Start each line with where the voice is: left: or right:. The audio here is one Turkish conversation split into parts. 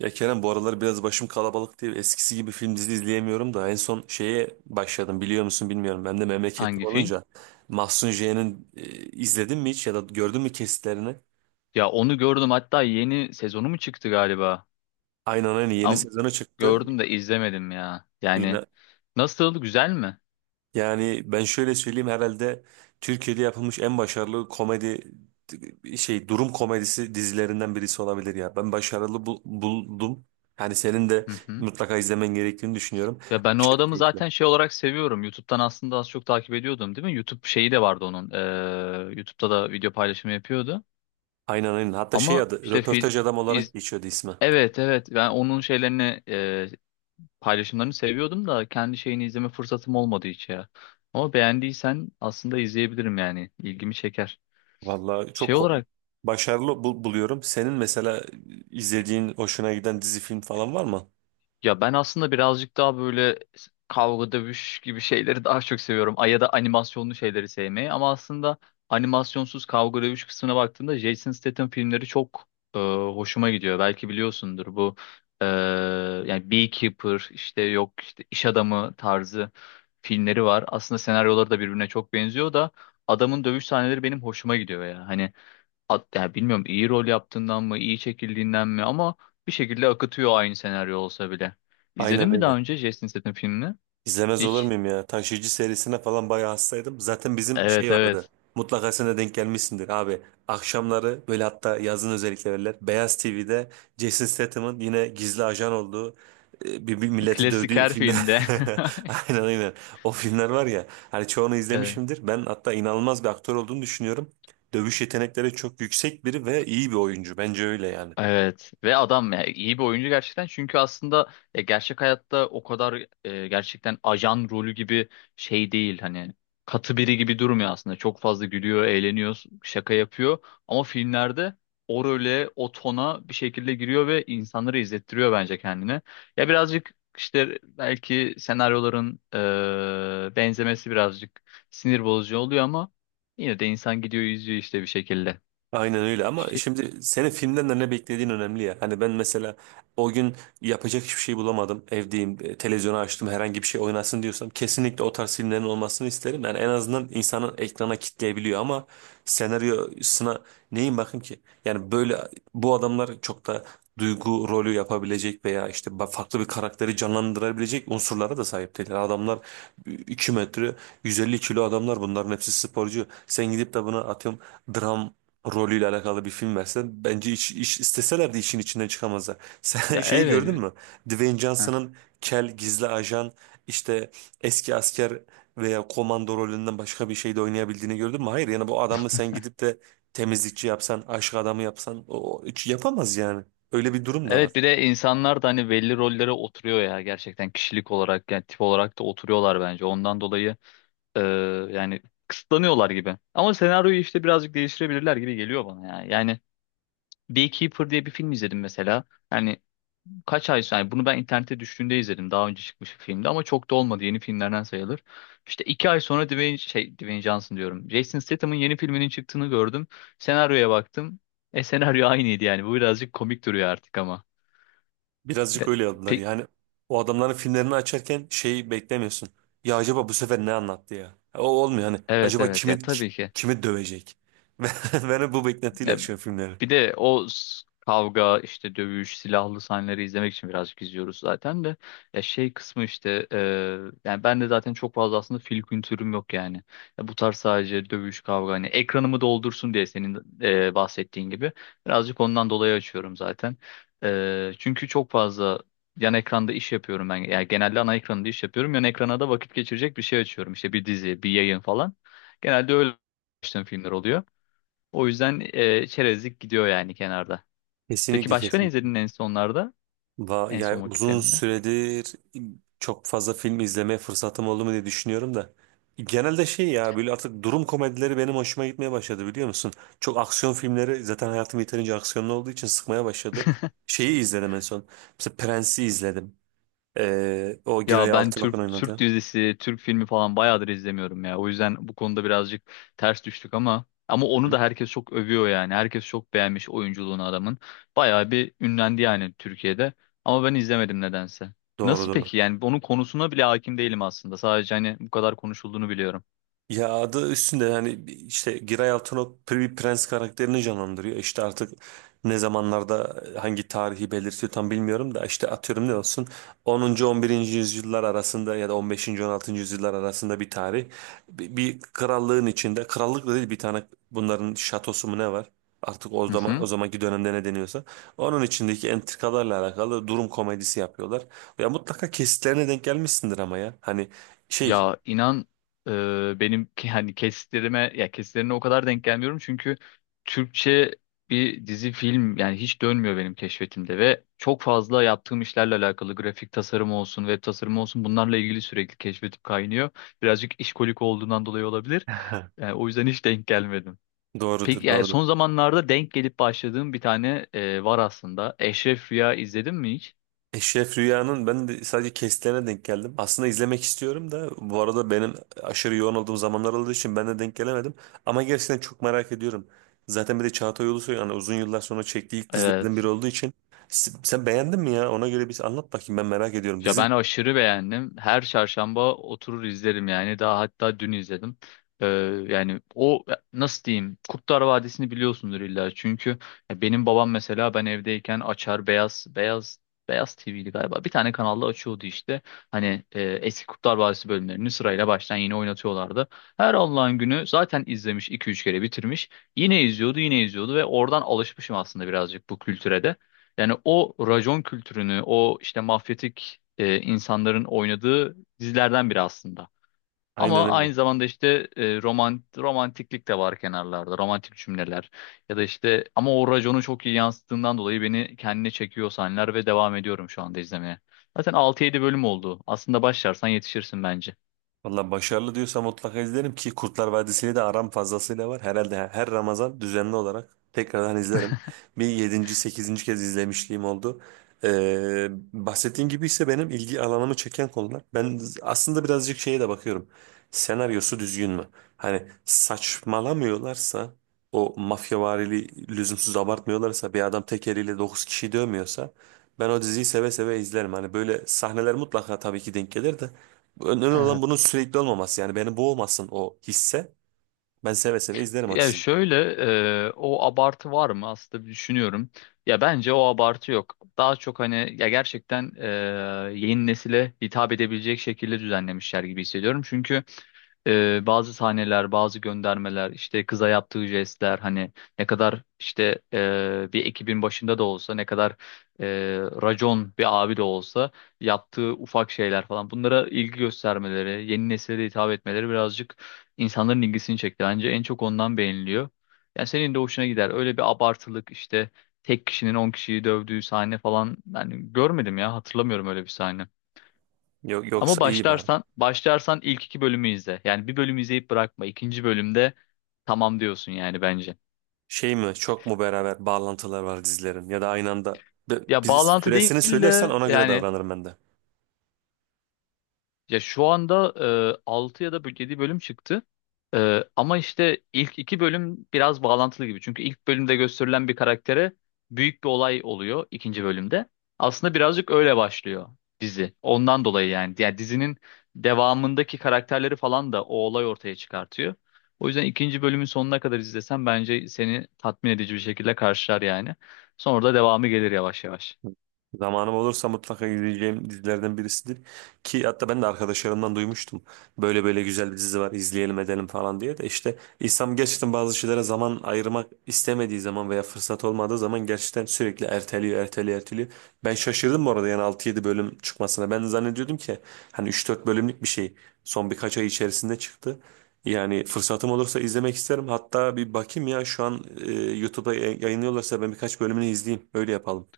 right: Ya Kerem bu aralar biraz başım kalabalık değil. Eskisi gibi film dizi izleyemiyorum da en son şeye başladım biliyor musun bilmiyorum. Ben de memleketli
left: Hangi film?
right: olunca Mahsun J'nin izledin mi hiç ya da gördün mü kesitlerini?
left: Ya onu gördüm hatta yeni sezonu mu çıktı galiba?
right: Aynen aynen, yeni
left: Ama
right: sezonu çıktı.
left: gördüm de izlemedim ya. Yani
right: Yine,
left: nasıl güzel mi?
right: yani ben şöyle söyleyeyim herhalde Türkiye'de yapılmış en başarılı komedi şey durum komedisi dizilerinden birisi olabilir ya. Ben başarılı buldum. Yani senin de
left: Hı hı.
right: mutlaka izlemen gerektiğini düşünüyorum.
left: Ya ben o
right: Aşırı
left: adamı
right: keyifli.
left: zaten şey olarak seviyorum. YouTube'dan aslında az çok takip ediyordum değil mi? YouTube şeyi de vardı onun. YouTube'da da video paylaşımı yapıyordu.
right: Aynen aynen. Hatta şey
left: Ama
right: adı
left: işte
right: röportaj adam olarak
left: iz,
right: geçiyordu ismi.
left: evet evet ben onun şeylerini paylaşımlarını seviyordum da kendi şeyini izleme fırsatım olmadı hiç ya. Ama beğendiysen aslında izleyebilirim yani. İlgimi çeker.
right: Vallahi
left: Şey olarak
right: başarılı buluyorum. Senin mesela izlediğin hoşuna giden dizi film falan var mı?
left: Ya ben aslında birazcık daha böyle kavga dövüş gibi şeyleri daha çok seviyorum. Ya da animasyonlu şeyleri sevmeyi. Ama aslında animasyonsuz kavga dövüş kısmına baktığımda Jason Statham filmleri çok hoşuma gidiyor. Belki biliyorsundur bu e, yani Beekeeper işte yok işte iş adamı tarzı filmleri var. Aslında senaryoları da birbirine çok benziyor da adamın dövüş sahneleri benim hoşuma gidiyor ya. Hani yani bilmiyorum iyi rol yaptığından mı, iyi çekildiğinden mi ama bir şekilde akıtıyor aynı senaryo olsa bile. İzledin
right: Aynen
left: mi daha
right: öyle.
left: önce Jason Statham filmini?
right: İzlemez olur
left: Hiç.
right: muyum ya? Taşıyıcı serisine falan bayağı hastaydım. Zaten bizim
left: Evet
right: şey vardı.
left: evet.
right: Mutlaka sen de denk gelmişsindir abi. Akşamları böyle hatta yazın özellikle verirler. Beyaz TV'de Jason Statham'ın yine gizli ajan olduğu bir milleti
left: Klasik
right: dövdüğü
left: her
right: filmler.
left: filmde.
right: Aynen aynen. O filmler var ya. Hani çoğunu
left: Evet.
right: izlemişimdir. Ben hatta inanılmaz bir aktör olduğunu düşünüyorum. Dövüş yetenekleri çok yüksek biri ve iyi bir oyuncu. Bence öyle yani.
left: Evet ve adam ya iyi bir oyuncu gerçekten çünkü aslında ya gerçek hayatta o kadar gerçekten ajan rolü gibi şey değil hani katı biri gibi durmuyor aslında çok fazla gülüyor eğleniyor şaka yapıyor ama filmlerde o role o tona bir şekilde giriyor ve insanları izlettiriyor bence kendini ya birazcık işte belki senaryoların benzemesi birazcık sinir bozucu oluyor ama yine de insan gidiyor izliyor işte bir şekilde.
right: Aynen öyle ama
left: Şey,
right: şimdi senin filmden de ne beklediğin önemli ya. Hani ben mesela o gün yapacak hiçbir şey bulamadım. Evdeyim, televizyonu açtım herhangi bir şey oynasın diyorsam kesinlikle o tarz filmlerin olmasını isterim. Yani en azından insanın ekrana kitleyebiliyor ama senaryosuna neyin bakayım ki? Yani böyle bu adamlar çok da duygu rolü yapabilecek veya işte farklı bir karakteri canlandırabilecek unsurlara da sahip değiller. Adamlar 2 metre 150 kilo adamlar bunların hepsi sporcu. Sen gidip de buna atıyorum dram rolüyle alakalı bir film versen bence iş isteseler de işin içinden çıkamazlar. Sen
left: ya
right: şeyi gördün
left: evet.
right: mü? Dwayne
left: Heh.
right: Johnson'ın kel gizli ajan işte eski asker veya komando rolünden başka bir şeyde oynayabildiğini gördün mü? Hayır yani bu adamı sen gidip de temizlikçi yapsan, aşk adamı yapsan o hiç yapamaz yani. Öyle bir durum da var.
left: Evet bir de insanlar da hani belli rollere oturuyor ya gerçekten kişilik olarak yani tip olarak da oturuyorlar bence. Ondan dolayı e, yani kısıtlanıyorlar gibi. Ama senaryoyu işte birazcık değiştirebilirler gibi geliyor bana ya. Yani Beekeeper diye bir film izledim mesela. Yani kaç ay sonra yani bunu ben internette düştüğünde izledim. Daha önce çıkmış bir filmdi ama çok da olmadı. Yeni filmlerden sayılır. İşte 2 ay sonra Dwayne Johnson diyorum. Jason Statham'ın yeni filminin çıktığını gördüm. Senaryoya baktım. E senaryo aynıydı yani. Bu birazcık komik duruyor artık ama.
right: Birazcık
left: De-
right: öyle yaptılar
left: pe-
right: yani. O adamların filmlerini açarken şeyi beklemiyorsun. Ya acaba bu sefer ne anlattı ya? O olmuyor hani.
left: evet
right: Acaba
left: evet ya tabii ki.
right: kimi dövecek? Ben, ben hep bu beklentiyle
left: Ya
right: açıyorum filmleri.
left: bir de o kavga işte dövüş silahlı sahneleri izlemek için birazcık izliyoruz zaten de ya şey kısmı işte yani ben de zaten çok fazla aslında film kültürüm yok yani ya bu tarz sadece dövüş kavga hani ekranımı doldursun diye senin bahsettiğin gibi birazcık ondan dolayı açıyorum zaten. Çünkü çok fazla yan ekranda iş yapıyorum ben yani genelde ana ekranda iş yapıyorum yan ekrana da vakit geçirecek bir şey açıyorum işte bir dizi bir yayın falan genelde öyle açtığım filmler oluyor. O yüzden çerezlik gidiyor yani kenarda. Peki
right: Kesinlikle
left: başka ne
right: kesinlikle.
left: izledin en sonlarda? En
right: Yani
left: son
right: uzun
left: vakitlerinde?
right: süredir çok fazla film izlemeye fırsatım oldu mu diye düşünüyorum da. Genelde şey ya böyle artık durum komedileri benim hoşuma gitmeye başladı biliyor musun? Çok aksiyon filmleri zaten hayatım yeterince aksiyonlu olduğu için sıkmaya başladı. Şeyi izledim en son. Mesela Prens'i izledim. O Giray
left: Ya ben
right: Altınok'un
left: Türk
right: oynadı.
left: dizisi, Türk filmi falan bayağıdır izlemiyorum ya. O yüzden bu konuda birazcık ters düştük ama
right: Hı
left: onu
right: hı.
left: da herkes çok övüyor yani. Herkes çok beğenmiş oyunculuğunu adamın. Bayağı bir ünlendi yani Türkiye'de. Ama ben izlemedim nedense.
right: Doğru
left: Nasıl
right: doğru.
left: peki? Yani onun konusuna bile hakim değilim aslında. Sadece hani bu kadar konuşulduğunu biliyorum.
right: Ya adı üstünde yani işte Giray Altunok bir prens karakterini canlandırıyor. İşte artık ne zamanlarda hangi tarihi belirtiyor tam bilmiyorum da işte atıyorum ne olsun 10. 11. yüzyıllar arasında ya da 15. 16. yüzyıllar arasında bir tarih. Bir krallığın içinde krallık da değil bir tane bunların şatosu mu ne var? Artık
left: Hı
right: o
left: hı.
right: zamanki dönemde ne deniyorsa onun içindeki entrikalarla alakalı durum komedisi yapıyorlar. Ya mutlaka kesitlerine denk gelmişsindir ama ya. Hani şey.
left: Ya inan benim hani kesitlerime ya kesitlerine o kadar denk gelmiyorum çünkü Türkçe bir dizi film yani hiç dönmüyor benim keşfetimde ve çok fazla yaptığım işlerle alakalı grafik tasarım olsun web tasarımı olsun bunlarla ilgili sürekli keşfetip kaynıyor. Birazcık işkolik olduğundan dolayı olabilir. Yani o yüzden hiç denk gelmedim.
right: Doğrudur,
left: Peki yani
right: doğrudur.
left: son zamanlarda denk gelip başladığım bir tane var aslında. Eşref Rüya izledin mi hiç?
right: Eşref Rüya'nın ben de sadece kesitlerine denk geldim. Aslında izlemek istiyorum da bu arada benim aşırı yoğun olduğum zamanlar olduğu için ben de denk gelemedim. Ama gerçekten çok merak ediyorum. Zaten bir de Çağatay Ulusoy yani uzun yıllar sonra çektiği ilk dizilerden
left: Evet.
right: biri olduğu için. Sen beğendin mi ya? Ona göre bir anlat bakayım ben merak ediyorum.
left: Ya
right: Dizi
left: ben aşırı beğendim. Her çarşamba oturur izlerim yani. Daha hatta dün izledim. Ee, yani o nasıl diyeyim? Kurtlar Vadisi'ni biliyorsundur illa. Çünkü ya benim babam mesela ben evdeyken açar beyaz TV'li galiba. Bir tane kanalda açıyordu işte. Hani eski Kurtlar Vadisi bölümlerini sırayla baştan yine oynatıyorlardı. Her Allah'ın günü zaten izlemiş iki üç kere bitirmiş. Yine izliyordu, yine izliyordu ve oradan alışmışım aslında birazcık bu kültüre de. Yani o racon kültürünü, o işte mafyatik insanların oynadığı dizilerden biri aslında.
right: aynen
left: Ama
right: öyle.
left: aynı zamanda işte romantiklik de var kenarlarda, romantik cümleler. Ya da işte ama o raconu çok iyi yansıttığından dolayı beni kendine çekiyor sahneler ve devam ediyorum şu anda izlemeye. Zaten altı yedi bölüm oldu. Aslında başlarsan yetişirsin bence.
right: Valla başarılı diyorsa mutlaka izlerim ki Kurtlar Vadisi'yle de aram fazlasıyla var. Herhalde her Ramazan düzenli olarak tekrardan izlerim. Bir 7. 8. kez izlemişliğim oldu. Bahsettiğin gibi ise benim ilgi alanımı çeken konular. Ben aslında birazcık şeye de bakıyorum. Senaryosu düzgün mü? Hani saçmalamıyorlarsa o mafyavari lüzumsuz abartmıyorlarsa bir adam tek eliyle 9 kişi dövmüyorsa ben o diziyi seve seve izlerim. Hani böyle sahneler mutlaka tabii ki denk gelir de önemli olan bunun sürekli olmaması. Yani beni boğmasın o hisse. Ben seve seve izlerim o
left: Ya
right: diziyi.
left: şöyle o abartı var mı aslında bir düşünüyorum. Ya bence o abartı yok. Daha çok hani ya gerçekten yeni nesile hitap edebilecek şekilde düzenlemişler gibi hissediyorum. Çünkü bazı sahneler, bazı göndermeler, işte kıza yaptığı jestler hani ne kadar işte bir ekibin başında da olsa ne kadar e, racon bir abi de olsa yaptığı ufak şeyler falan bunlara ilgi göstermeleri, yeni nesile de hitap etmeleri birazcık İnsanların ilgisini çekti anca. En çok ondan beğeniliyor. Yani senin de hoşuna gider. Öyle bir abartılık işte tek kişinin 10 kişiyi dövdüğü sahne falan yani görmedim ya hatırlamıyorum öyle bir sahne.
right: Yok,
left: Ama
right: yoksa iyi bari.
left: başlarsan başlarsan ilk iki bölümü izle. Yani bir bölümü izleyip bırakma. İkinci bölümde tamam diyorsun yani bence.
right: Şey mi çok mu beraber bağlantılar var dizilerin ya da aynı anda
left: Ya
right: bizi
left: bağlantı
right: süresini
left: değil
right: söylersen
left: de
right: ona göre
left: yani.
right: davranırım ben de.
left: Ya şu anda 6 ya da 7 bölüm çıktı. Ama işte ilk iki bölüm biraz bağlantılı gibi. Çünkü ilk bölümde gösterilen bir karaktere büyük bir olay oluyor ikinci bölümde. Aslında birazcık öyle başlıyor dizi. Ondan dolayı yani. Yani dizinin devamındaki karakterleri falan da o olay ortaya çıkartıyor. O yüzden ikinci bölümün sonuna kadar izlesen bence seni tatmin edici bir şekilde karşılar yani. Sonra da devamı gelir yavaş yavaş.
right: Zamanım olursa mutlaka izleyeceğim dizilerden birisidir. Ki hatta ben de arkadaşlarımdan duymuştum. Böyle böyle güzel bir dizi var izleyelim edelim falan diye de işte insan gerçekten bazı şeylere zaman ayırmak istemediği zaman veya fırsat olmadığı zaman gerçekten sürekli erteliyor, erteliyor, erteliyor. Ben şaşırdım bu arada yani 6 7 bölüm çıkmasına. Ben zannediyordum ki hani 3 4 bölümlük bir şey son birkaç ay içerisinde çıktı. Yani fırsatım olursa izlemek isterim. Hatta bir bakayım ya şu an YouTube'da yayınlıyorlarsa ben birkaç bölümünü izleyeyim. Öyle yapalım.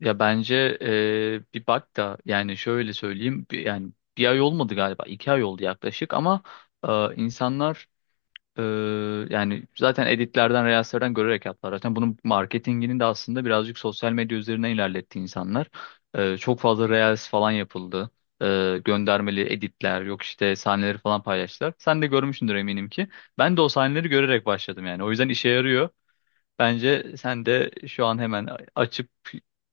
left: Ya bence bir bak da yani şöyle söyleyeyim yani bir ay olmadı galiba 2 ay oldu yaklaşık ama insanlar eee, yani zaten editlerden reelslerden görerek yaptılar. Zaten bunun marketingini de aslında birazcık sosyal medya üzerine ilerletti insanlar. Çok fazla reels falan yapıldı. Göndermeli editler yok işte sahneleri falan paylaştılar. Sen de görmüşsündür eminim ki. Ben de o sahneleri görerek başladım yani. O yüzden işe yarıyor. Bence sen de şu an hemen açıp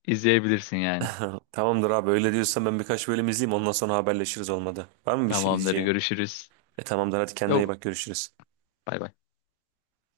left: izleyebilirsin yani.
right: Tamamdır abi öyle diyorsan ben birkaç bölüm izleyeyim ondan sonra haberleşiriz olmadı. Var mı bir şey
left: Tamamdır,
right: diyeceğin?
left: görüşürüz.
right: E tamamdır hadi kendine iyi
left: Yok,
right: bak görüşürüz.
left: bay bay.